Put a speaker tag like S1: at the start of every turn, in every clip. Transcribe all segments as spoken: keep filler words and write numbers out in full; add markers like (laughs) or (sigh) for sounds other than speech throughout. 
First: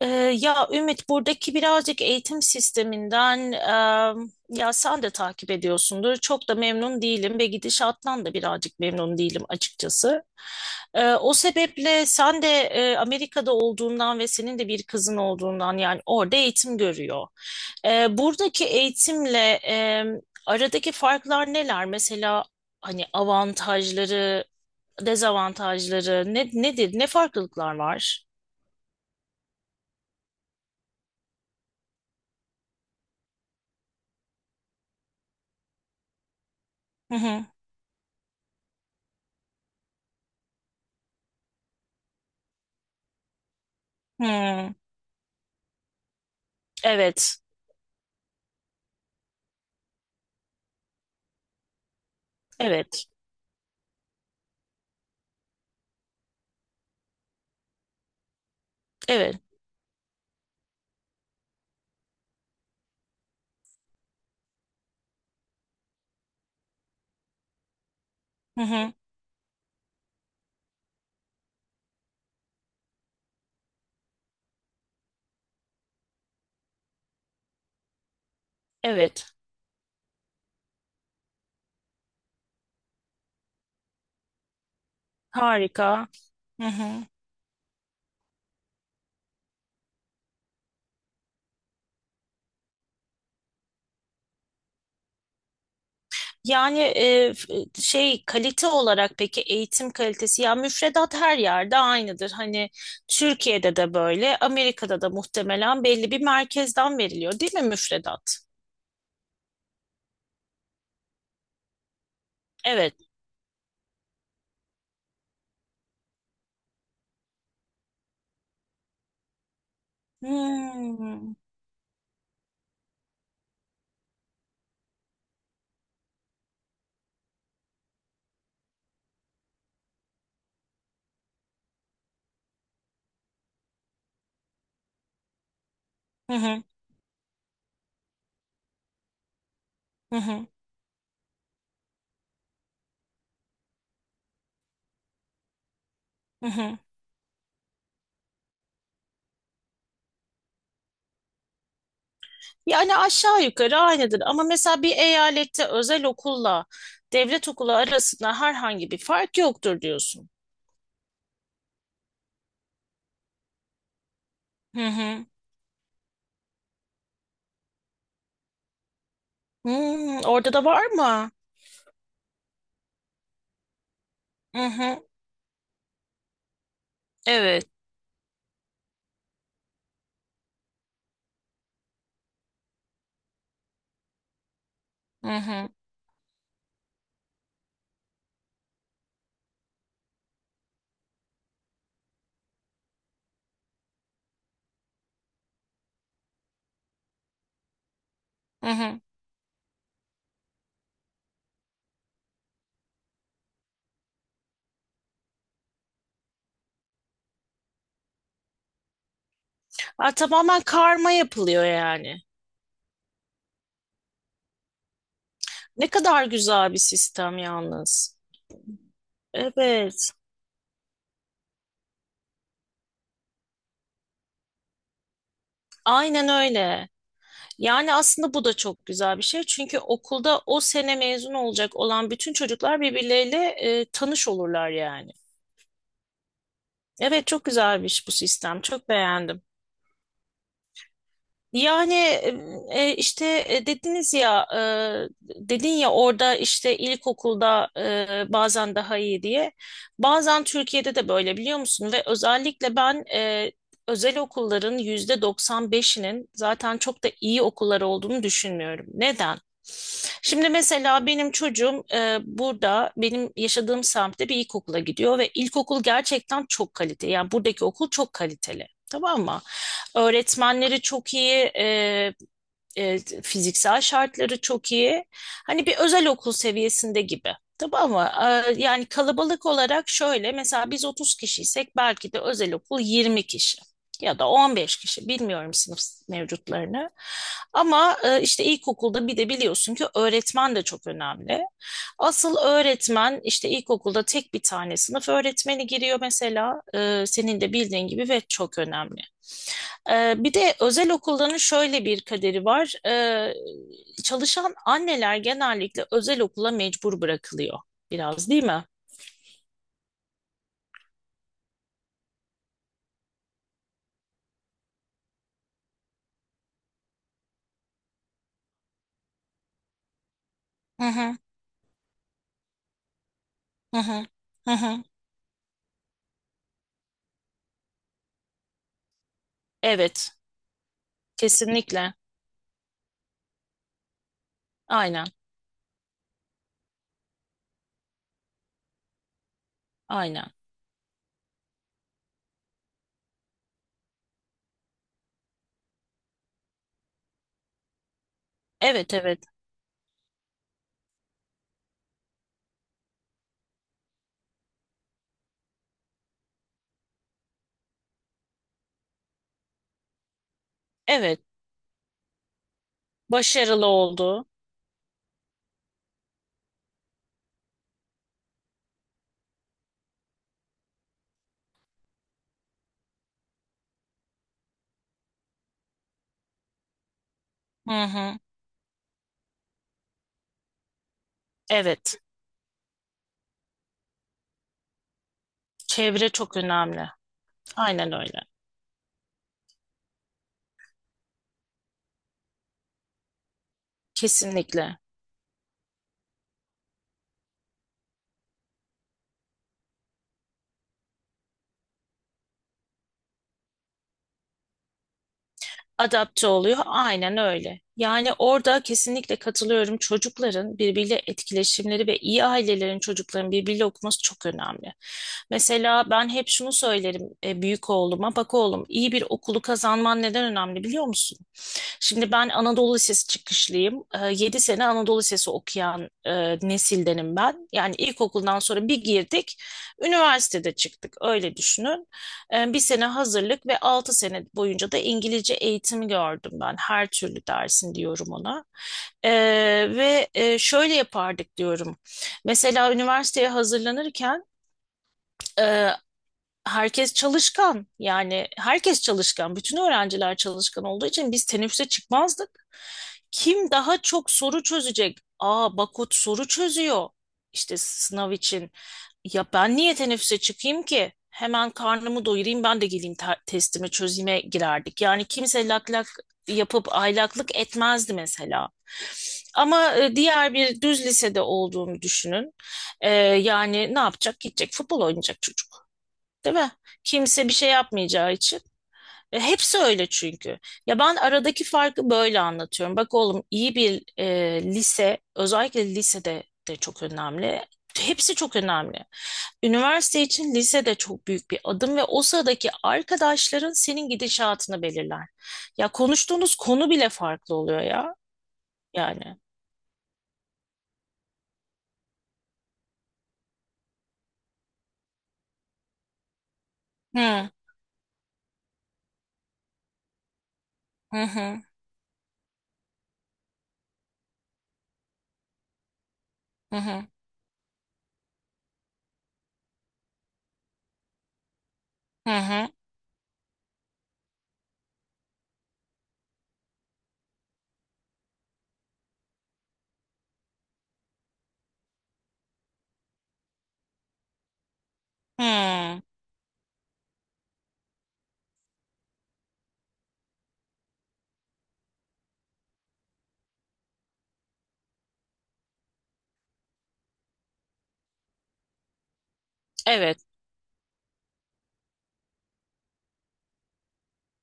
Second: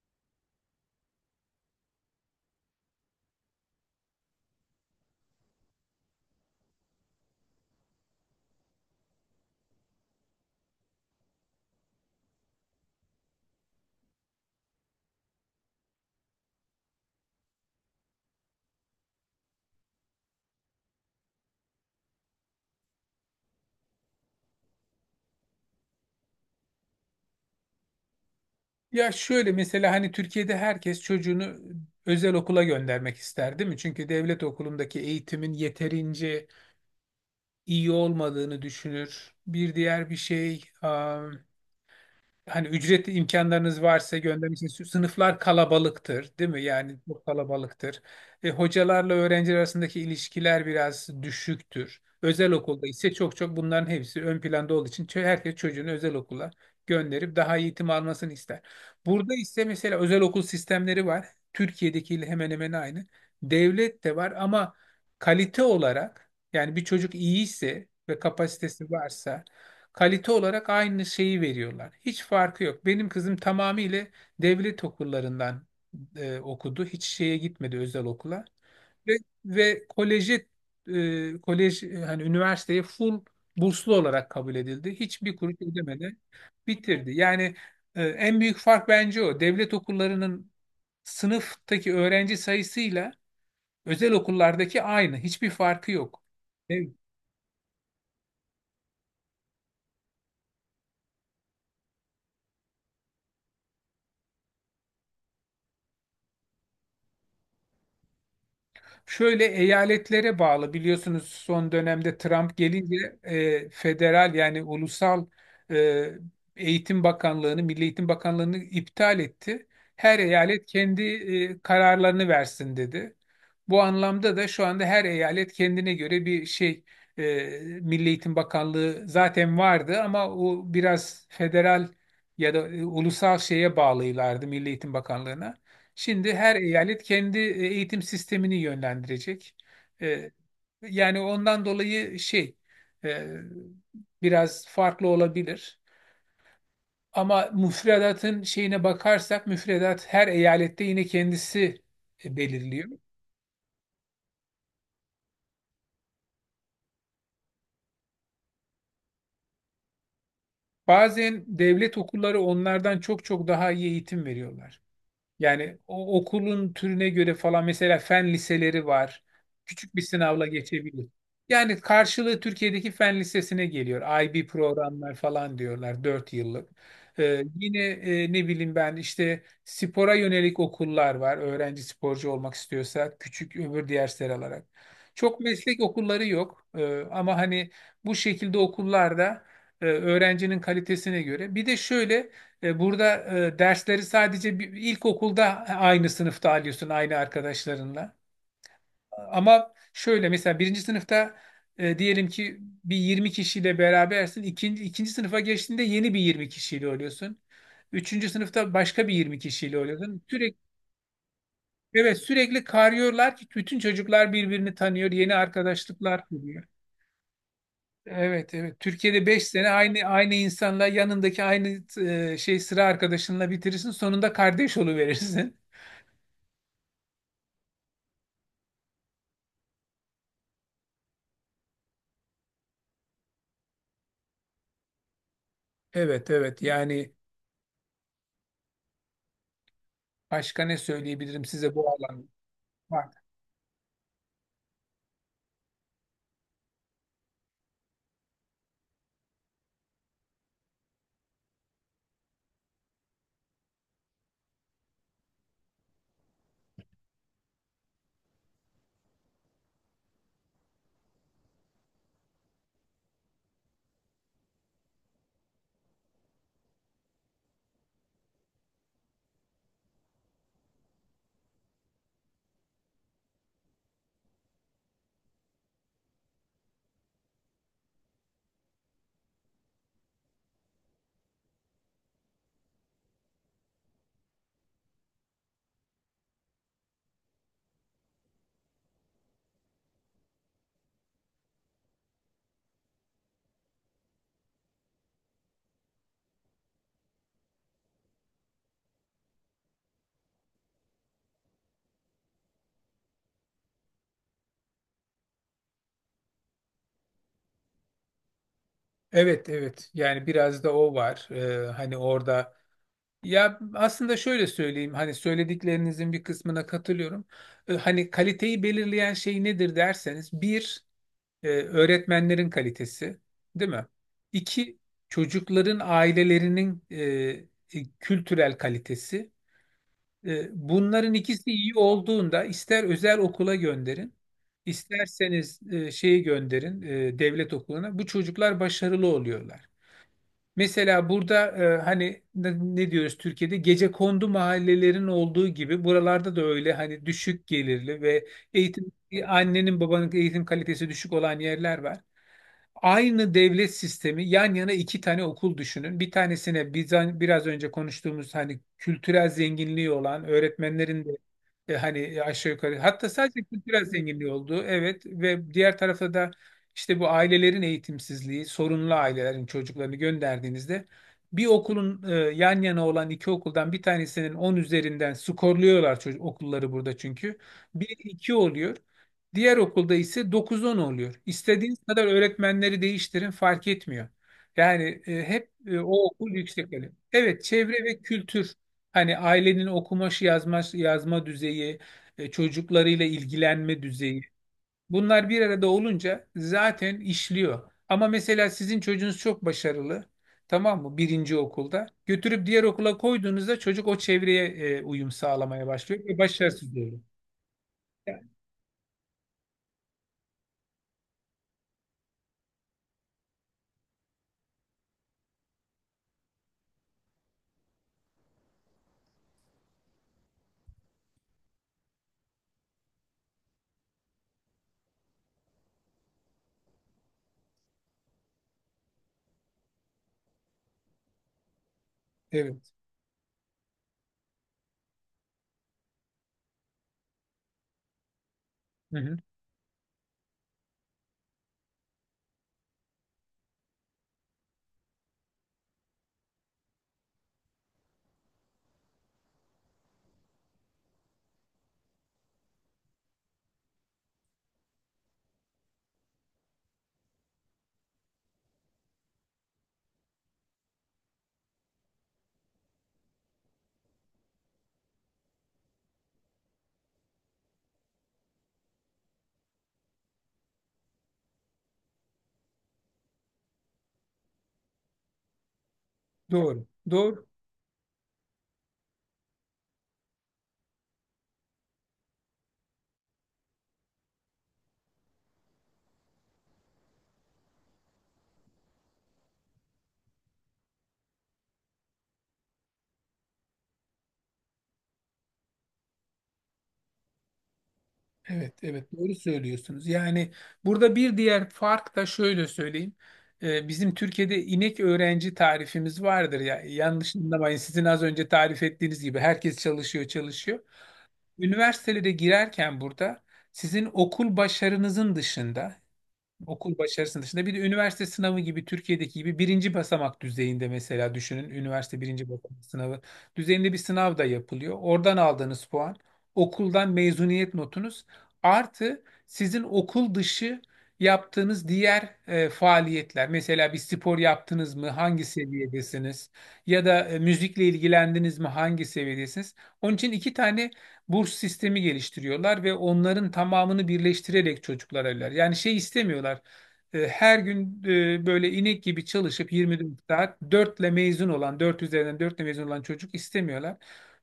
S1: Ee, ya Ümit buradaki birazcık eğitim sisteminden e, ya sen de takip ediyorsundur. Çok da memnun değilim ve gidişattan da birazcık memnun değilim açıkçası. Ee, o sebeple sen de e, Amerika'da olduğundan ve senin de bir kızın olduğundan yani orada eğitim görüyor. Ee, buradaki eğitimle e, aradaki farklar neler? Mesela hani avantajları, dezavantajları ne, nedir? Ne farklılıklar var?
S2: Ya şöyle mesela hani Türkiye'de herkes çocuğunu özel okula göndermek ister değil mi? Çünkü devlet okulundaki eğitimin yeterince
S1: Hı hı.
S2: iyi olmadığını düşünür. Bir diğer bir şey, hani ücretli imkanlarınız varsa göndermişsiniz.
S1: Hı.
S2: Sınıflar kalabalıktır, değil mi? Yani çok
S1: Evet,
S2: kalabalıktır. E, hocalarla öğrenciler arasındaki ilişkiler biraz düşüktür. Özel okulda
S1: evet,
S2: ise çok çok bunların hepsi ön planda olduğu için çö- herkes çocuğunu özel okula gönderip daha iyi eğitim almasını ister. Burada
S1: evet.
S2: ise mesela özel okul sistemleri var. Türkiye'dekiyle hemen hemen aynı. Devlet de var ama kalite olarak, yani bir çocuk iyiyse ve
S1: Hı
S2: kapasitesi
S1: hı,
S2: varsa, kalite olarak aynı şeyi veriyorlar. Hiç farkı yok. Benim kızım tamamıyla devlet okullarından e, okudu. Hiç şeye gitmedi, özel okula. Ve,
S1: evet.
S2: ve koleji e, kolej, e, hani üniversiteye full burslu olarak kabul edildi. Hiçbir kuruş
S1: Harika.
S2: ödemeden
S1: Hı hı.
S2: bitirdi. Yani e, en büyük fark bence o. Devlet okullarının sınıftaki öğrenci sayısıyla özel okullardaki aynı. Hiçbir farkı yok.
S1: Yani e, f- e, şey kalite olarak peki eğitim kalitesi ya müfredat her yerde aynıdır. Hani Türkiye'de de böyle, Amerika'da da muhtemelen belli bir merkezden veriliyor, değil mi müfredat?
S2: Şöyle, eyaletlere bağlı, biliyorsunuz son dönemde Trump
S1: Evet.
S2: gelince e, federal yani ulusal e, Eğitim Bakanlığı'nı, Milli Eğitim Bakanlığı'nı iptal etti. Her eyalet kendi
S1: Hmm.
S2: e, kararlarını versin dedi. Bu anlamda da şu anda her eyalet kendine göre bir şey. e, Milli Eğitim Bakanlığı zaten vardı ama o biraz federal ya da e, ulusal şeye bağlıylardı, Milli Eğitim Bakanlığı'na.
S1: Hı
S2: Şimdi her
S1: hı,
S2: eyalet kendi e, eğitim sistemini yönlendirecek.
S1: hı
S2: Ee,
S1: hı,
S2: Yani ondan dolayı şey, e, biraz farklı olabilir.
S1: hı hı.
S2: Ama müfredatın şeyine bakarsak, müfredat her eyalette yine kendisi e, belirliyor.
S1: Yani aşağı yukarı aynıdır ama mesela bir eyalette özel okulla devlet okulu arasında herhangi bir fark yoktur diyorsun.
S2: Bazen devlet okulları onlardan çok çok daha iyi eğitim veriyorlar.
S1: Hı hı.
S2: Yani o okulun türüne göre falan, mesela fen liseleri var. Küçük bir
S1: Hmm,
S2: sınavla
S1: orada da var
S2: geçebilir.
S1: mı?
S2: Yani karşılığı Türkiye'deki fen lisesine geliyor. I B
S1: Hı hı,
S2: programlar falan diyorlar, dört yıllık. Ee,
S1: evet.
S2: yine, e, ne bileyim ben, işte spora yönelik okullar var. Öğrenci sporcu olmak istiyorsa küçük öbür dersler alarak.
S1: Hı
S2: Çok
S1: hı,
S2: meslek okulları yok. Ee, ama hani bu şekilde okullarda e, öğrencinin kalitesine göre. Bir de şöyle, e, burada e, dersleri sadece bir, ilkokulda aynı sınıfta alıyorsun, aynı arkadaşlarınla.
S1: hı hı.
S2: Ama şöyle, mesela birinci sınıfta, e, diyelim ki bir yirmi kişiyle berabersin. İkinci, ikinci sınıfa geçtiğinde yeni bir yirmi kişiyle oluyorsun. Üçüncü sınıfta başka bir yirmi kişiyle
S1: Ha,
S2: oluyorsun. Sürekli,
S1: tamamen karma yapılıyor
S2: evet,
S1: yani.
S2: sürekli karıyorlar ki bütün çocuklar birbirini tanıyor, yeni
S1: Ne kadar
S2: arkadaşlıklar kuruyor.
S1: güzel bir sistem yalnız.
S2: Evet, evet. Türkiye'de beş sene aynı
S1: Evet,
S2: aynı insanla, yanındaki aynı e, şey sıra arkadaşınla bitirirsin. Sonunda kardeş oluverirsin.
S1: aynen öyle. Yani aslında bu da çok güzel bir şey. Çünkü okulda o sene mezun olacak olan bütün çocuklar birbirleriyle e, tanış olurlar yani.
S2: Evet, evet, yani
S1: Evet, çok güzelmiş bu sistem. Çok beğendim.
S2: başka ne söyleyebilirim size, bu
S1: Yani
S2: alan
S1: e,
S2: var.
S1: işte e, dediniz ya e, dedin ya orada işte ilkokulda e, bazen daha iyi diye. Bazen Türkiye'de de böyle biliyor musun? Ve özellikle ben e, özel okulların yüzde doksan beşinin zaten çok da iyi okullar olduğunu düşünmüyorum. Neden? Şimdi mesela benim çocuğum e, burada benim yaşadığım semtte bir ilkokula gidiyor ve ilkokul gerçekten çok kaliteli. Yani buradaki okul çok kaliteli. Tamam mı? Öğretmenleri çok iyi, e, e, fiziksel şartları çok iyi. Hani bir özel okul seviyesinde gibi. Tabii ama e, yani kalabalık olarak şöyle mesela biz otuz kişiysek belki de özel okul yirmi kişi ya da on beş kişi bilmiyorum sınıf mevcutlarını. Ama e, işte ilkokulda bir de biliyorsun ki öğretmen de çok önemli. Asıl öğretmen işte ilkokulda tek bir tane sınıf öğretmeni giriyor mesela. E, senin de bildiğin gibi ve çok önemli. Ee, bir de özel okulların şöyle bir kaderi var. Ee, çalışan anneler genellikle özel okula mecbur bırakılıyor biraz değil mi?
S2: Evet, evet, yani biraz da o var. Ee, hani orada, ya, aslında şöyle söyleyeyim, hani söylediklerinizin bir kısmına katılıyorum. Ee, hani kaliteyi belirleyen şey nedir derseniz,
S1: Hı
S2: bir,
S1: hı,
S2: e, öğretmenlerin kalitesi, değil
S1: hı
S2: mi?
S1: hı, hı
S2: İki,
S1: hı.
S2: çocukların ailelerinin e, e, kültürel kalitesi.
S1: Evet,
S2: E, Bunların ikisi iyi
S1: kesinlikle.
S2: olduğunda, ister özel okula gönderin,
S1: Aynen,
S2: isterseniz e, şeyi gönderin, e, devlet okuluna, bu çocuklar başarılı oluyorlar.
S1: aynen.
S2: Mesela burada, e, hani ne ne diyoruz, Türkiye'de gecekondu mahallelerin olduğu gibi buralarda da öyle, hani düşük gelirli ve eğitim
S1: Evet, evet,
S2: annenin babanın eğitim kalitesi düşük olan yerler var. Aynı devlet sistemi, yan yana iki tane okul düşünün. Bir tanesine biz hani biraz önce konuştuğumuz hani kültürel zenginliği olan öğretmenlerin de,
S1: evet.
S2: e, hani aşağı yukarı, hatta sadece
S1: Başarılı
S2: kültürel
S1: oldu.
S2: zenginliği olduğu, evet, ve diğer tarafta da işte bu ailelerin eğitimsizliği, sorunlu ailelerin çocuklarını gönderdiğinizde, bir okulun, e, yan yana olan iki okuldan bir tanesinin on üzerinden skorluyorlar çocuk okulları burada çünkü.
S1: Hı
S2: Bir
S1: hı.
S2: iki oluyor. Diğer okulda ise dokuz on oluyor. İstediğiniz
S1: Evet,
S2: kadar öğretmenleri değiştirin, fark etmiyor. Yani e, hep, e, o
S1: çevre
S2: okul
S1: çok
S2: yüksek
S1: önemli.
S2: öğrenim. Evet, çevre
S1: Aynen
S2: ve
S1: öyle.
S2: kültür, hani ailenin okumaşı yazma, yazma düzeyi, e, çocuklarıyla ilgilenme düzeyi,
S1: Kesinlikle.
S2: bunlar bir arada olunca zaten işliyor. Ama mesela sizin çocuğunuz çok başarılı, tamam mı, birinci okulda, götürüp diğer okula koyduğunuzda çocuk o çevreye e, uyum sağlamaya başlıyor ve
S1: Adapte oluyor.
S2: başarısız oluyor.
S1: Aynen öyle. Yani orada kesinlikle katılıyorum. Çocukların birbiriyle etkileşimleri ve iyi ailelerin çocukların birbiriyle okuması çok önemli. Mesela ben hep şunu söylerim e, büyük oğluma. Bak oğlum iyi bir okulu kazanman neden önemli biliyor musun? Şimdi ben Anadolu Lisesi çıkışlıyım. Ee, Yedi sene Anadolu Lisesi okuyan e, nesildenim ben. Yani ilkokuldan sonra bir girdik, üniversitede çıktık. Öyle düşünün. E, bir
S2: Evet.
S1: sene hazırlık ve altı sene boyunca da İngilizce eğitimi gördüm ben. Her türlü dersin diyorum ona.
S2: Hı
S1: E,
S2: hı.
S1: Ve e, şöyle yapardık diyorum. Mesela üniversiteye hazırlanırken e, herkes çalışkan yani herkes çalışkan bütün öğrenciler çalışkan olduğu için biz teneffüse çıkmazdık. Kim daha çok soru çözecek? Aa Bakut soru çözüyor işte sınav için. Ya ben niye teneffüse çıkayım ki? Hemen karnımı doyurayım ben de geleyim te- testimi çözüme girerdik. Yani kimse lak lak yapıp aylaklık etmezdi mesela. Ama e, diğer bir düz lisede olduğunu düşünün. E, yani ne yapacak? Gidecek futbol oynayacak çocuk. Değil mi?
S2: Doğru. Doğru.
S1: Kimse bir şey yapmayacağı için. E, hepsi öyle çünkü. Ya ben aradaki farkı böyle anlatıyorum. Bak oğlum iyi bir e, lise, özellikle lisede de çok önemli. Hepsi çok önemli. Üniversite için lise de çok büyük bir adım ve o sıradaki arkadaşların senin gidişatını belirler. Ya konuştuğunuz konu bile farklı oluyor ya.
S2: Evet, evet,
S1: Yani.
S2: doğru söylüyorsunuz. Yani burada bir diğer fark da şöyle söyleyeyim. Ee, bizim Türkiye'de inek öğrenci tarifimiz vardır ya. Yanlış
S1: Hı
S2: anlamayın. Sizin az önce tarif ettiğiniz gibi herkes çalışıyor, çalışıyor.
S1: hı,
S2: Üniversitelere girerken burada, sizin okul başarınızın dışında
S1: hı
S2: okul
S1: hı,
S2: başarısının dışında, bir de üniversite sınavı gibi, Türkiye'deki gibi birinci basamak düzeyinde, mesela düşünün, üniversite
S1: hı
S2: birinci
S1: hı.
S2: basamak sınavı düzeyinde bir sınav da yapılıyor. Oradan aldığınız puan, okuldan mezuniyet notunuz, artı sizin okul dışı yaptığınız diğer e, faaliyetler. Mesela bir spor yaptınız mı, hangi
S1: Hı,
S2: seviyedesiniz, ya da e, müzikle ilgilendiniz mi, hangi seviyedesiniz? Onun için iki tane burs sistemi geliştiriyorlar ve onların tamamını birleştirerek çocuklar evler. Yani şey istemiyorlar. E, Her gün, e, böyle inek gibi çalışıp yirmi dört
S1: evet.
S2: saat dört mezun olan, dört üzerinden dört mezun olan çocuk istemiyorlar.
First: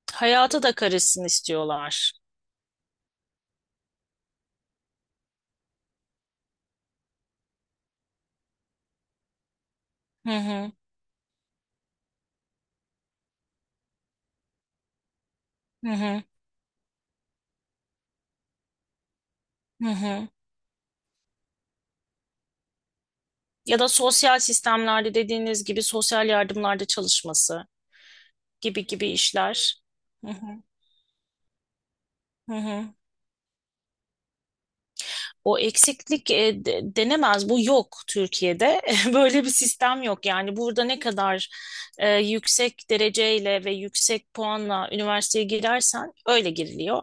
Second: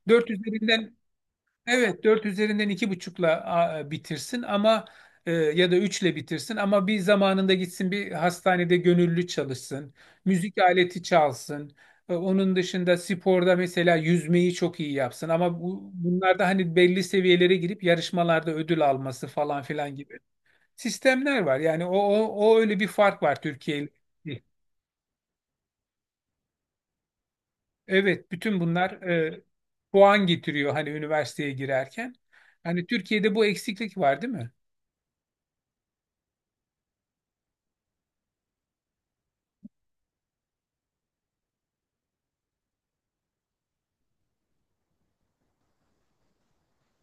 S2: Dört
S1: Hayata da
S2: üzerinden
S1: karışsın
S2: Evet,
S1: istiyorlar.
S2: dört üzerinden iki buçukla a, bitirsin ama, e, ya da üçle bitirsin ama bir zamanında gitsin, bir hastanede gönüllü çalışsın,
S1: Hı
S2: müzik
S1: hı,
S2: aleti çalsın. E, onun dışında sporda mesela yüzmeyi çok iyi yapsın ama
S1: hı
S2: bu,
S1: hı.
S2: bunlarda hani belli seviyelere girip yarışmalarda ödül alması falan
S1: Hı
S2: filan gibi
S1: hı.
S2: sistemler var. Yani o, o, o öyle bir fark var Türkiye
S1: Ya
S2: ile.
S1: da sosyal sistemlerde dediğiniz gibi sosyal yardımlarda çalışması
S2: Evet, bütün
S1: gibi
S2: bunlar
S1: gibi
S2: e,
S1: işler.
S2: puan
S1: Hı hı.
S2: getiriyor hani üniversiteye girerken.
S1: Hı hı.
S2: Hani Türkiye'de bu eksiklik var, değil mi?
S1: O eksiklik e, de- denemez. Bu yok Türkiye'de. (laughs) Böyle bir sistem yok. Yani burada ne kadar e, yüksek dereceyle ve yüksek puanla üniversiteye girersen öyle giriliyor.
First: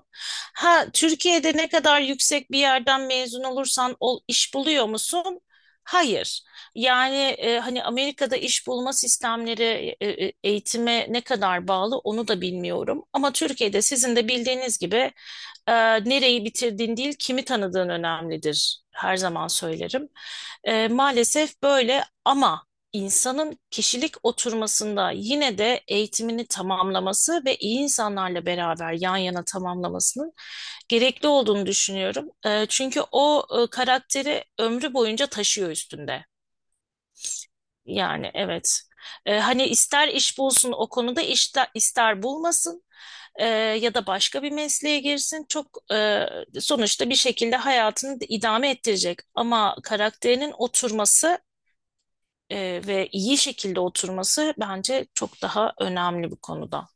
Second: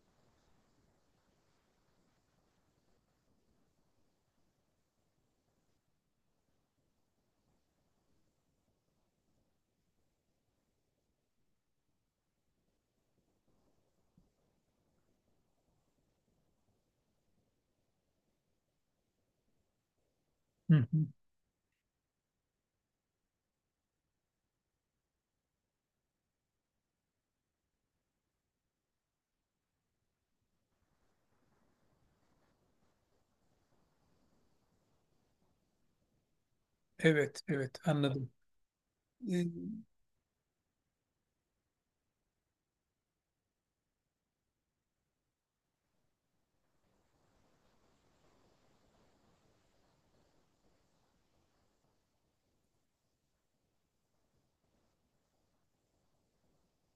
S1: Ha Türkiye'de ne kadar yüksek bir yerden mezun olursan ol, iş buluyor musun? Hayır. Yani e, hani Amerika'da iş bulma sistemleri e, e, eğitime ne kadar bağlı onu da bilmiyorum. Ama Türkiye'de sizin de bildiğiniz gibi ee, nereyi bitirdiğin değil, kimi tanıdığın önemlidir. Her zaman söylerim.
S2: Hı
S1: Ee,
S2: hı.
S1: maalesef böyle ama insanın kişilik oturmasında yine de eğitimini tamamlaması ve iyi insanlarla beraber yan yana tamamlamasının gerekli olduğunu düşünüyorum. Ee, çünkü o e, karakteri ömrü boyunca taşıyor üstünde.
S2: Evet, evet, anladım.
S1: Yani evet. Ee,
S2: Ee,
S1: hani ister iş bulsun o konuda ister, ister bulmasın e, ya da başka bir mesleğe girsin. Çok e, sonuçta bir şekilde hayatını da idame ettirecek. Ama karakterinin oturması e, ve iyi şekilde oturması bence çok daha önemli bu konuda.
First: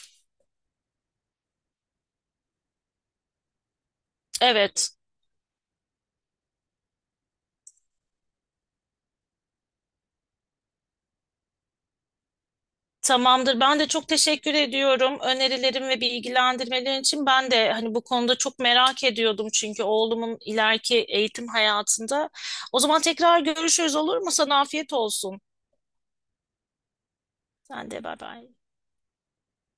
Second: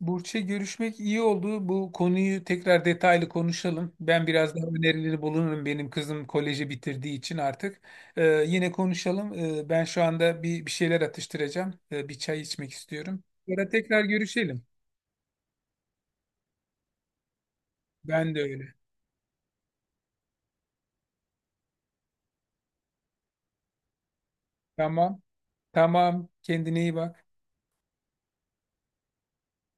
S2: Burç'e, görüşmek iyi oldu. Bu konuyu tekrar detaylı konuşalım. Ben biraz daha
S1: Evet.
S2: önerileri bulunurum. Benim kızım koleji bitirdiği için artık. Ee, yine konuşalım. Ee, ben şu anda bir, bir şeyler atıştıracağım. Ee, bir çay içmek istiyorum.
S1: Tamamdır.
S2: Sonra
S1: Ben de
S2: tekrar
S1: çok teşekkür
S2: görüşelim.
S1: ediyorum önerilerim ve bilgilendirmelerin için. Ben de hani bu
S2: Ben
S1: konuda
S2: de
S1: çok
S2: öyle.
S1: merak ediyordum çünkü oğlumun ileriki eğitim hayatında. O zaman tekrar görüşürüz olur mu? Sana afiyet
S2: Tamam,
S1: olsun.
S2: tamam. Kendine iyi bak.
S1: Sen de bay bay.